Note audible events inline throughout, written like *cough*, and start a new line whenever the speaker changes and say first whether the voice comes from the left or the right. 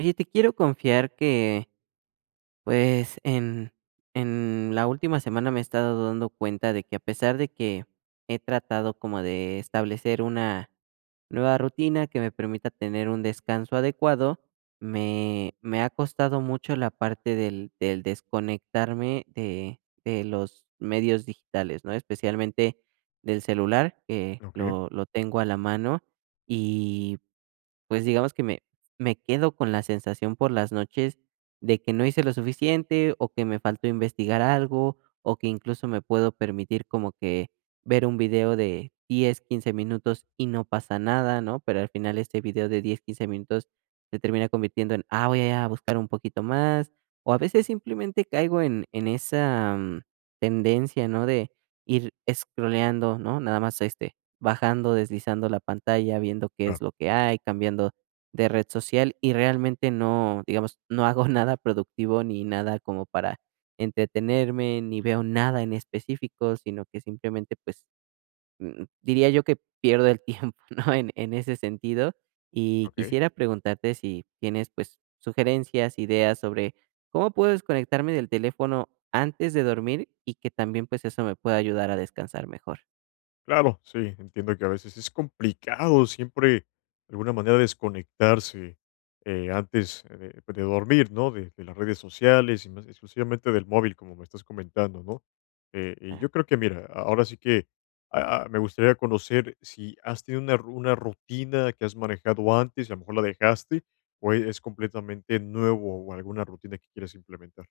right: Oye, te quiero confiar que, pues, en la última semana me he estado dando cuenta de que a pesar de que he tratado como de establecer una nueva rutina que me permita tener un descanso adecuado, me ha costado mucho la parte del desconectarme de los medios digitales, ¿no? Especialmente del celular, que
left: Okey,
right: lo tengo a la mano. Pues digamos que me quedo con la sensación por las noches de que no hice lo suficiente, o que me faltó investigar algo, o que incluso me puedo permitir como que ver un video de 10-15 minutos y no pasa nada, ¿no? Pero al final este video de 10-15 minutos se termina convirtiendo en voy a buscar un poquito más, o a veces simplemente caigo en esa, tendencia, ¿no? De ir scrolleando, ¿no? Nada más, este, bajando, deslizando la pantalla, viendo qué es
left: claro,
right: lo que hay, cambiando de red social y realmente no, digamos, no hago *laughs* nada productivo ni nada como para entretenerme, ni veo nada en específico, sino que simplemente, pues, diría yo que pierdo el tiempo, *laughs* ¿no? En ese sentido. Y
left: okey.
right: quisiera preguntarte si tienes, pues, sugerencias, ideas sobre cómo puedo desconectarme del teléfono antes de dormir y que también, pues, eso me pueda ayudar a descansar mejor.
left: Claro, sí, entiendo que a veces es complicado siempre, de alguna manera, desconectarse, antes, de pues, de dormir, ¿no? De las redes sociales y más exclusivamente del móvil, como me estás comentando, ¿no? Y
right: Ah.
left: yo creo que, mira, ahora sí que, me gustaría conocer si has tenido una ru una rutina que has manejado antes y a lo mejor la dejaste, o es completamente nuevo o alguna rutina que quieres implementar.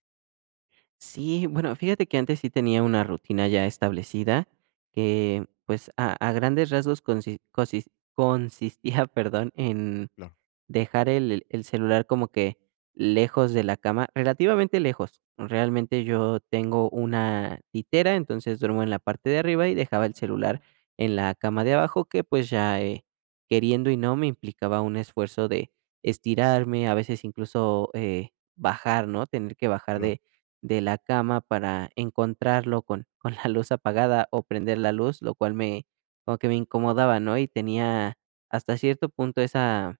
right: Sí, bueno, fíjate que antes sí tenía una rutina ya establecida que, pues, a grandes rasgos consistía, *laughs* perdón, en
left: Claro,
right: dejar el celular como que lejos de la cama, relativamente lejos. Realmente yo tengo una litera, entonces duermo en la parte de arriba y dejaba el celular en la cama de abajo, que, pues, ya, queriendo y no, me implicaba un esfuerzo de estirarme, a veces incluso, bajar, ¿no? Tener que bajar
left: claro,
right: de la cama para encontrarlo con *laughs* con la luz apagada o prender la luz, lo cual me como que me incomodaba, ¿no? Y tenía hasta cierto punto esa,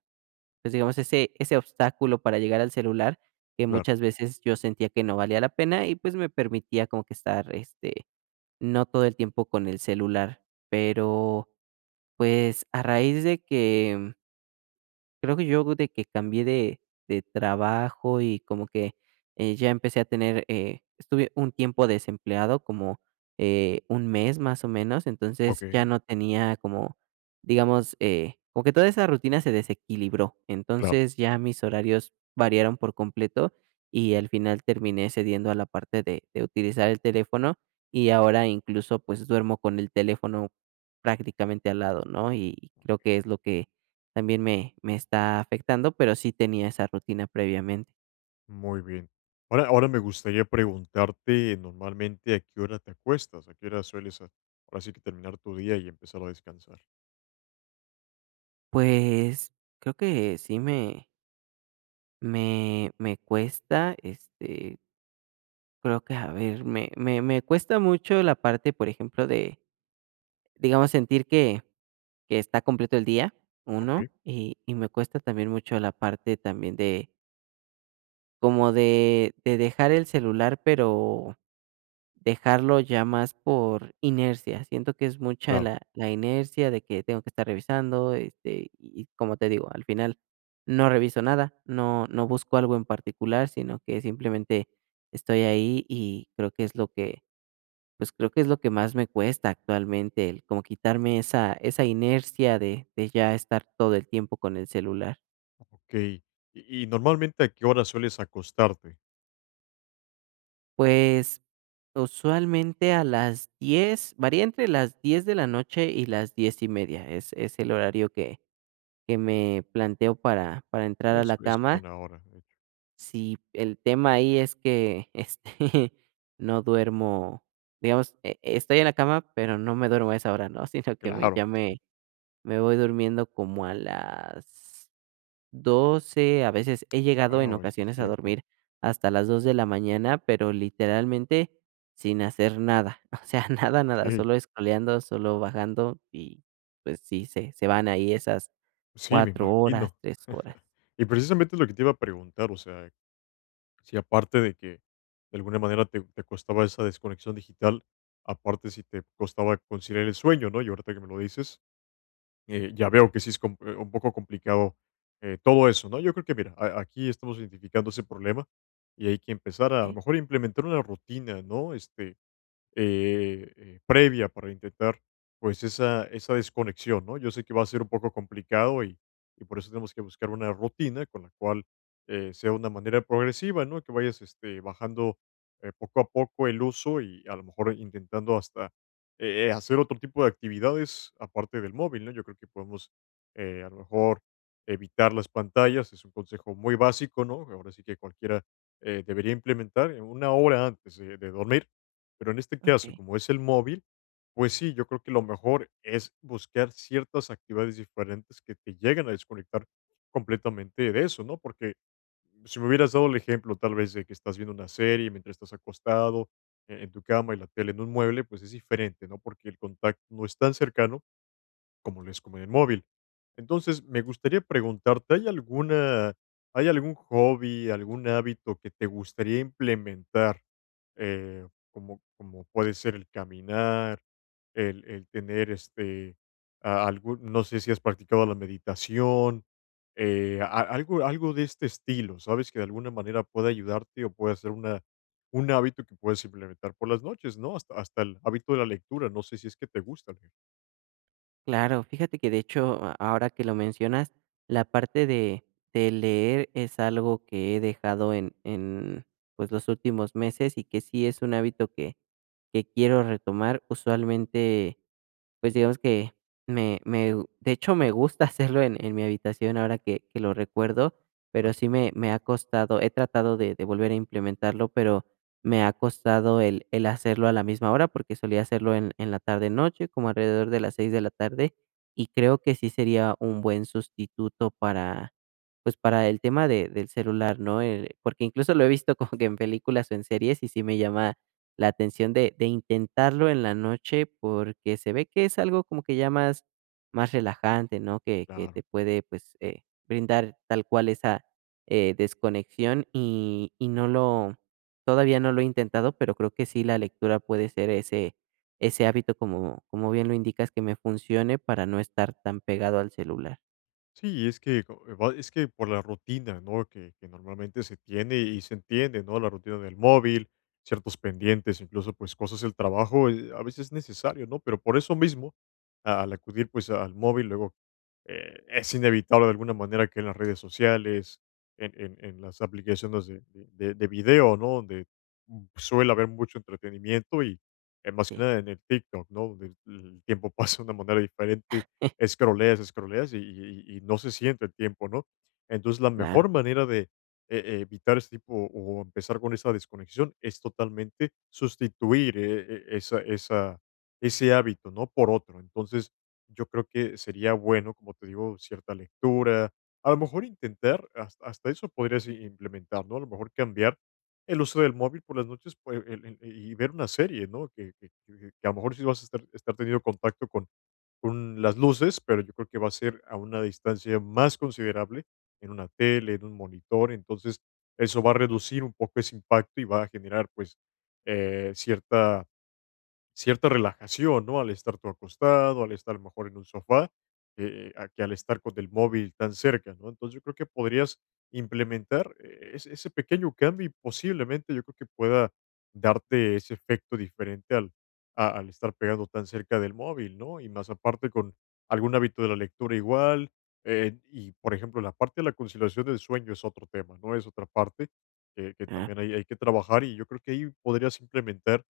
right: pues, digamos, ese obstáculo para llegar al celular, que
left: claro.
right: muchas veces yo sentía que no valía la pena y, pues, me permitía como que estar, este, no todo el tiempo con el celular. Pero, pues, a raíz de que creo que yo de que cambié de trabajo y como que, ya empecé a tener, estuve un tiempo desempleado, como, un mes más o menos, entonces ya
left: Okey,
right: no tenía como, digamos, como que toda esa rutina se desequilibró.
left: claro.
right: Entonces ya mis horarios variaron por completo y al final terminé cediendo a la parte de utilizar el teléfono y ahora incluso, pues, duermo con el teléfono prácticamente al lado, ¿no? Y creo que es lo que también me está afectando, pero sí tenía esa rutina previamente.
left: Muy bien. Ahora me gustaría preguntarte normalmente a qué hora te acuestas, a qué hora sueles ahora sí que terminar tu día y empezar a descansar.
right: Pues, creo que sí me cuesta, este, creo que, a ver, me cuesta mucho la parte, por ejemplo, de, digamos, sentir que está completo el día,
left: Ok,
right: uno y me cuesta también mucho la parte también de como de dejar el celular, pero dejarlo ya más por inercia. Siento que es mucha
left: claro.
right: la inercia de que tengo que estar revisando, este, y como te digo, al final no reviso nada, no busco algo en particular, sino que simplemente estoy ahí y creo que es lo que, pues, creo que es lo que más me cuesta actualmente, el como quitarme esa inercia de ya estar todo el tiempo con el celular.
left: Ok. Y normalmente a qué hora sueles acostarte.
right: Pues, usualmente a las 10, varía entre las 10 de la noche y las 10:30, es el horario que me planteo para entrar a
left: Es,
right: la
left: es
right: cama.
left: buena hora, de hecho.
right: Si el tema ahí es que, *laughs* este, no duermo, digamos, e estoy en la cama, pero no me duermo a esa hora, ¿no? *laughs* Sino que me
left: Claro,
right: ya
left: sí.
right: me voy durmiendo como a las 12, a veces he llegado en
left: Wow, es más
right: ocasiones a
left: tiempo.
right: dormir hasta las 2 de la mañana, pero literalmente sin hacer nada, *laughs* o sea, nada, nada,
left: Ok,
right: solo escoleando, solo bajando y, pues sí, se van ahí esas
left: sí, me
right: 4 horas,
left: imagino.
right: 3 horas.
left: Y precisamente es lo que te iba a preguntar, o sea, si aparte de que de alguna manera te costaba esa desconexión digital, aparte si te costaba conciliar el sueño, ¿no? Y ahorita que me lo dices, ya veo que sí es un poco complicado, todo eso, ¿no? Yo creo que, mira, aquí estamos identificando ese problema y hay que empezar a lo
right: Okey,
left: mejor a implementar una rutina, ¿no? Este, previa para intentar, pues, esa desconexión, ¿no? Yo sé que va a ser un poco complicado, y por eso tenemos que buscar una rutina con la cual sea una manera progresiva, ¿no? Que vayas este, bajando poco a poco el uso y a lo mejor intentando hasta hacer otro tipo de actividades aparte del móvil, ¿no? Yo creo que podemos, a lo mejor, evitar las pantallas, es un consejo muy básico, ¿no? Ahora sí que cualquiera debería implementar una hora antes de dormir, pero en este caso,
right: okey.
left: como es el móvil, pues sí, yo creo que lo mejor es buscar ciertas actividades diferentes que te lleguen a desconectar completamente de eso, ¿no? Porque si me hubieras dado el ejemplo tal vez de que estás viendo una serie mientras estás acostado, en tu cama, y la tele en un mueble, pues es diferente, ¿no? Porque el contacto no es tan cercano como en el móvil. Entonces, me gustaría preguntarte, ¿hay algún hobby, algún hábito que te gustaría implementar? Eh, como puede ser el caminar, el tener, este, a algún no sé si has practicado la meditación, a algo de este estilo, ¿sabes? Que de alguna manera pueda ayudarte o puede ser una un hábito que puedes implementar por las noches, ¿no? Hasta el hábito de la lectura, no sé si es que te gusta leer.
right: Claro, fíjate que de hecho, a ahora que lo mencionas, la parte de leer es algo que he dejado pues, los últimos meses y que sí es un hábito que quiero retomar. Usualmente, pues, digamos que me me gu de hecho, me gusta *laughs* hacerlo en mi habitación ahora que lo recuerdo, pero
left: Claro,
right: sí me ha costado, he tratado de volver a implementarlo, pero me ha costado el hacerlo a la misma hora, porque solía hacerlo en la tarde-noche, como alrededor de las 6 de la tarde, y creo que sí sería un buen sustituto para, pues, para el tema de del celular, ¿no? El porque incluso lo he visto *laughs* como que en películas o en series, y sí me llama la atención de intentarlo en la noche, porque se ve que es algo como que ya más relajante, ¿no? Que te
left: claro.
right: puede, pues, brindar tal cual esa, desconexión y no lo todavía no lo he intentado, pero creo que sí la lectura puede ser ese hábito, como como bien lo indicas, que me funcione para no estar tan pegado al celular.
left: Sí, es que co va es que por la rutina, ¿no?, que normalmente se tiene y se entiende, ¿no?, la rutina del móvil, ciertos pendientes, incluso, pues, cosas del trabajo, a veces es necesario, ¿no? Pero por eso mismo, a al acudir, pues, al móvil, luego, es inevitable de alguna manera que en las redes sociales, en las aplicaciones de video, ¿no?, donde suele haber mucho entretenimiento y, más que
right: Sí,
left: nada en el TikTok, ¿no?, donde el tiempo *laughs* pasa de una manera diferente.
right: *laughs*
left: Scrolleas, scrolleas, y no se siente el tiempo, ¿no? Entonces, la
right: claro.
left: mejor manera de evitar este tipo, o empezar con esa desconexión, es totalmente sustituir, esa esa ese hábito, ¿no? Por otro. Entonces, yo creo que sería bueno, como te digo, cierta lectura. A lo mejor intentar, hasta eso podrías i implementar, ¿no? A lo mejor cambiar el uso del móvil por las noches, pues, el y ver una serie, ¿no? Que a lo mejor si vas a estar teniendo contacto con las luces, pero yo creo que va a ser a una distancia más considerable, en una tele, en un monitor. Entonces eso va a reducir un poco ese impacto y va a generar, pues, eh, cierta cierta relajación, ¿no? Al estar tú acostado, al estar mejor en un sofá, a que al estar con el móvil tan cerca, ¿no? Entonces yo creo que podrías implementar, ese pequeño cambio, y posiblemente yo creo que pueda darte ese efecto diferente al, al estar pegando tan cerca del móvil, ¿no? Y más aparte con algún hábito de la lectura igual. Y por ejemplo, la parte de la conciliación del sueño es otro tema, ¿no? Es otra parte que
right: Ah.
left: también hay que trabajar, y yo creo que ahí podrías implementar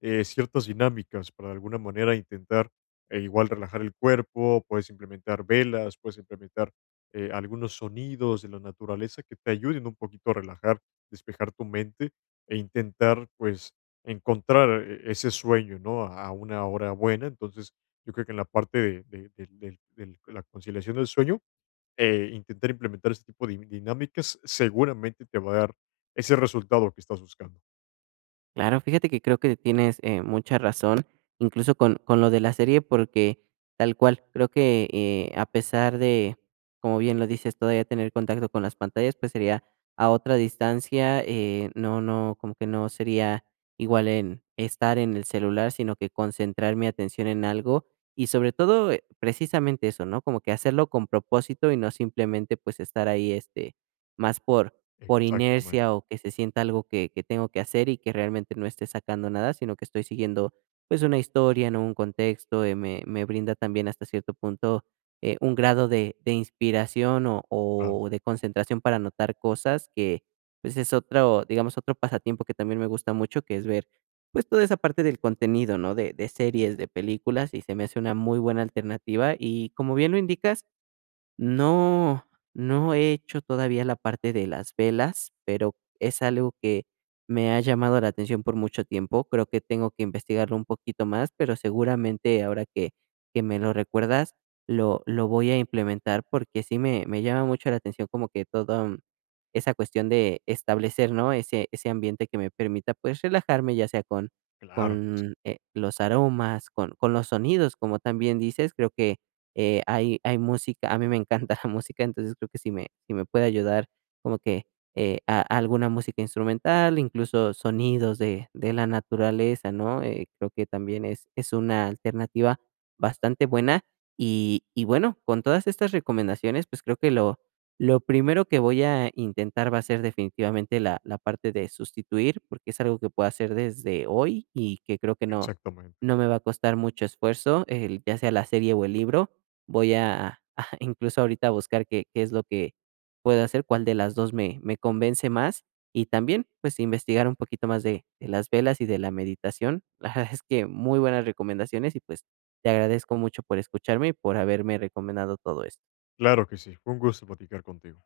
left: ciertas dinámicas para, de alguna manera, intentar igual relajar el cuerpo. Puedes implementar velas, puedes implementar algunos sonidos de la naturaleza que te ayuden un poquito a relajar, despejar tu mente e intentar, pues, encontrar ese sueño, ¿no? A una hora buena. Entonces, yo creo que en la parte la conciliación del sueño, intentar implementar este tipo de dinámicas seguramente te va a dar ese resultado que estás buscando.
right: Claro, fíjate que creo que tienes, mucha razón, incluso con lo de la serie, porque tal cual, creo que, a pesar de, como bien lo dices, todavía tener contacto con las pantallas, pues, sería a otra distancia, como que no sería igual en estar en el celular, sino que concentrar mi atención en algo y sobre todo, precisamente eso, ¿no? Como que hacerlo con propósito y no simplemente, pues, estar ahí, este, más por
left: Exactamente,
right: inercia o que se sienta algo que tengo que hacer y que realmente no esté sacando nada, sino que estoy siguiendo, pues, una historia, no, un contexto, me brinda también hasta cierto punto un grado de inspiración
left: claro,
right: o de concentración para anotar cosas que, pues, es otro, digamos, otro pasatiempo que también me gusta mucho, que es ver pues toda esa parte del contenido, ¿no? De series, de películas, y se me hace una muy buena alternativa y como bien lo indicas, no, no he hecho todavía la parte de las velas, pero es algo que me ha llamado la atención por mucho tiempo. Creo que tengo que investigarlo un poquito más, pero seguramente ahora que me lo recuerdas, lo voy a implementar porque sí me llama mucho la atención como que toda esa cuestión de establecer, ¿no? Ese ambiente que me permita pues relajarme, ya sea
left: claro que sí.
right: con los aromas, con los sonidos, como también dices, creo que hay música, a mí me encanta *laughs* la música, entonces creo que si me puede ayudar como que, a alguna música instrumental, incluso sonidos de la naturaleza, ¿no? Creo que también es una alternativa bastante buena. Y bueno, con todas estas recomendaciones, pues creo que lo primero que voy a intentar va a ser definitivamente la parte de sustituir, porque es algo que puedo hacer desde hoy y que creo que
left: Exactamente.
right: no me va a costar mucho esfuerzo, el ya sea la serie o el libro voy a *laughs* a incluso ahorita a buscar qué es lo que puedo hacer, cuál de las 2 me convence más, y también, pues, investigar un poquito más de las velas y de la meditación. *laughs* La verdad es que muy buenas recomendaciones y, pues, te agradezco mucho por escucharme y por haberme recomendado todo esto.
left: Claro que sí. Fue un gusto platicar contigo.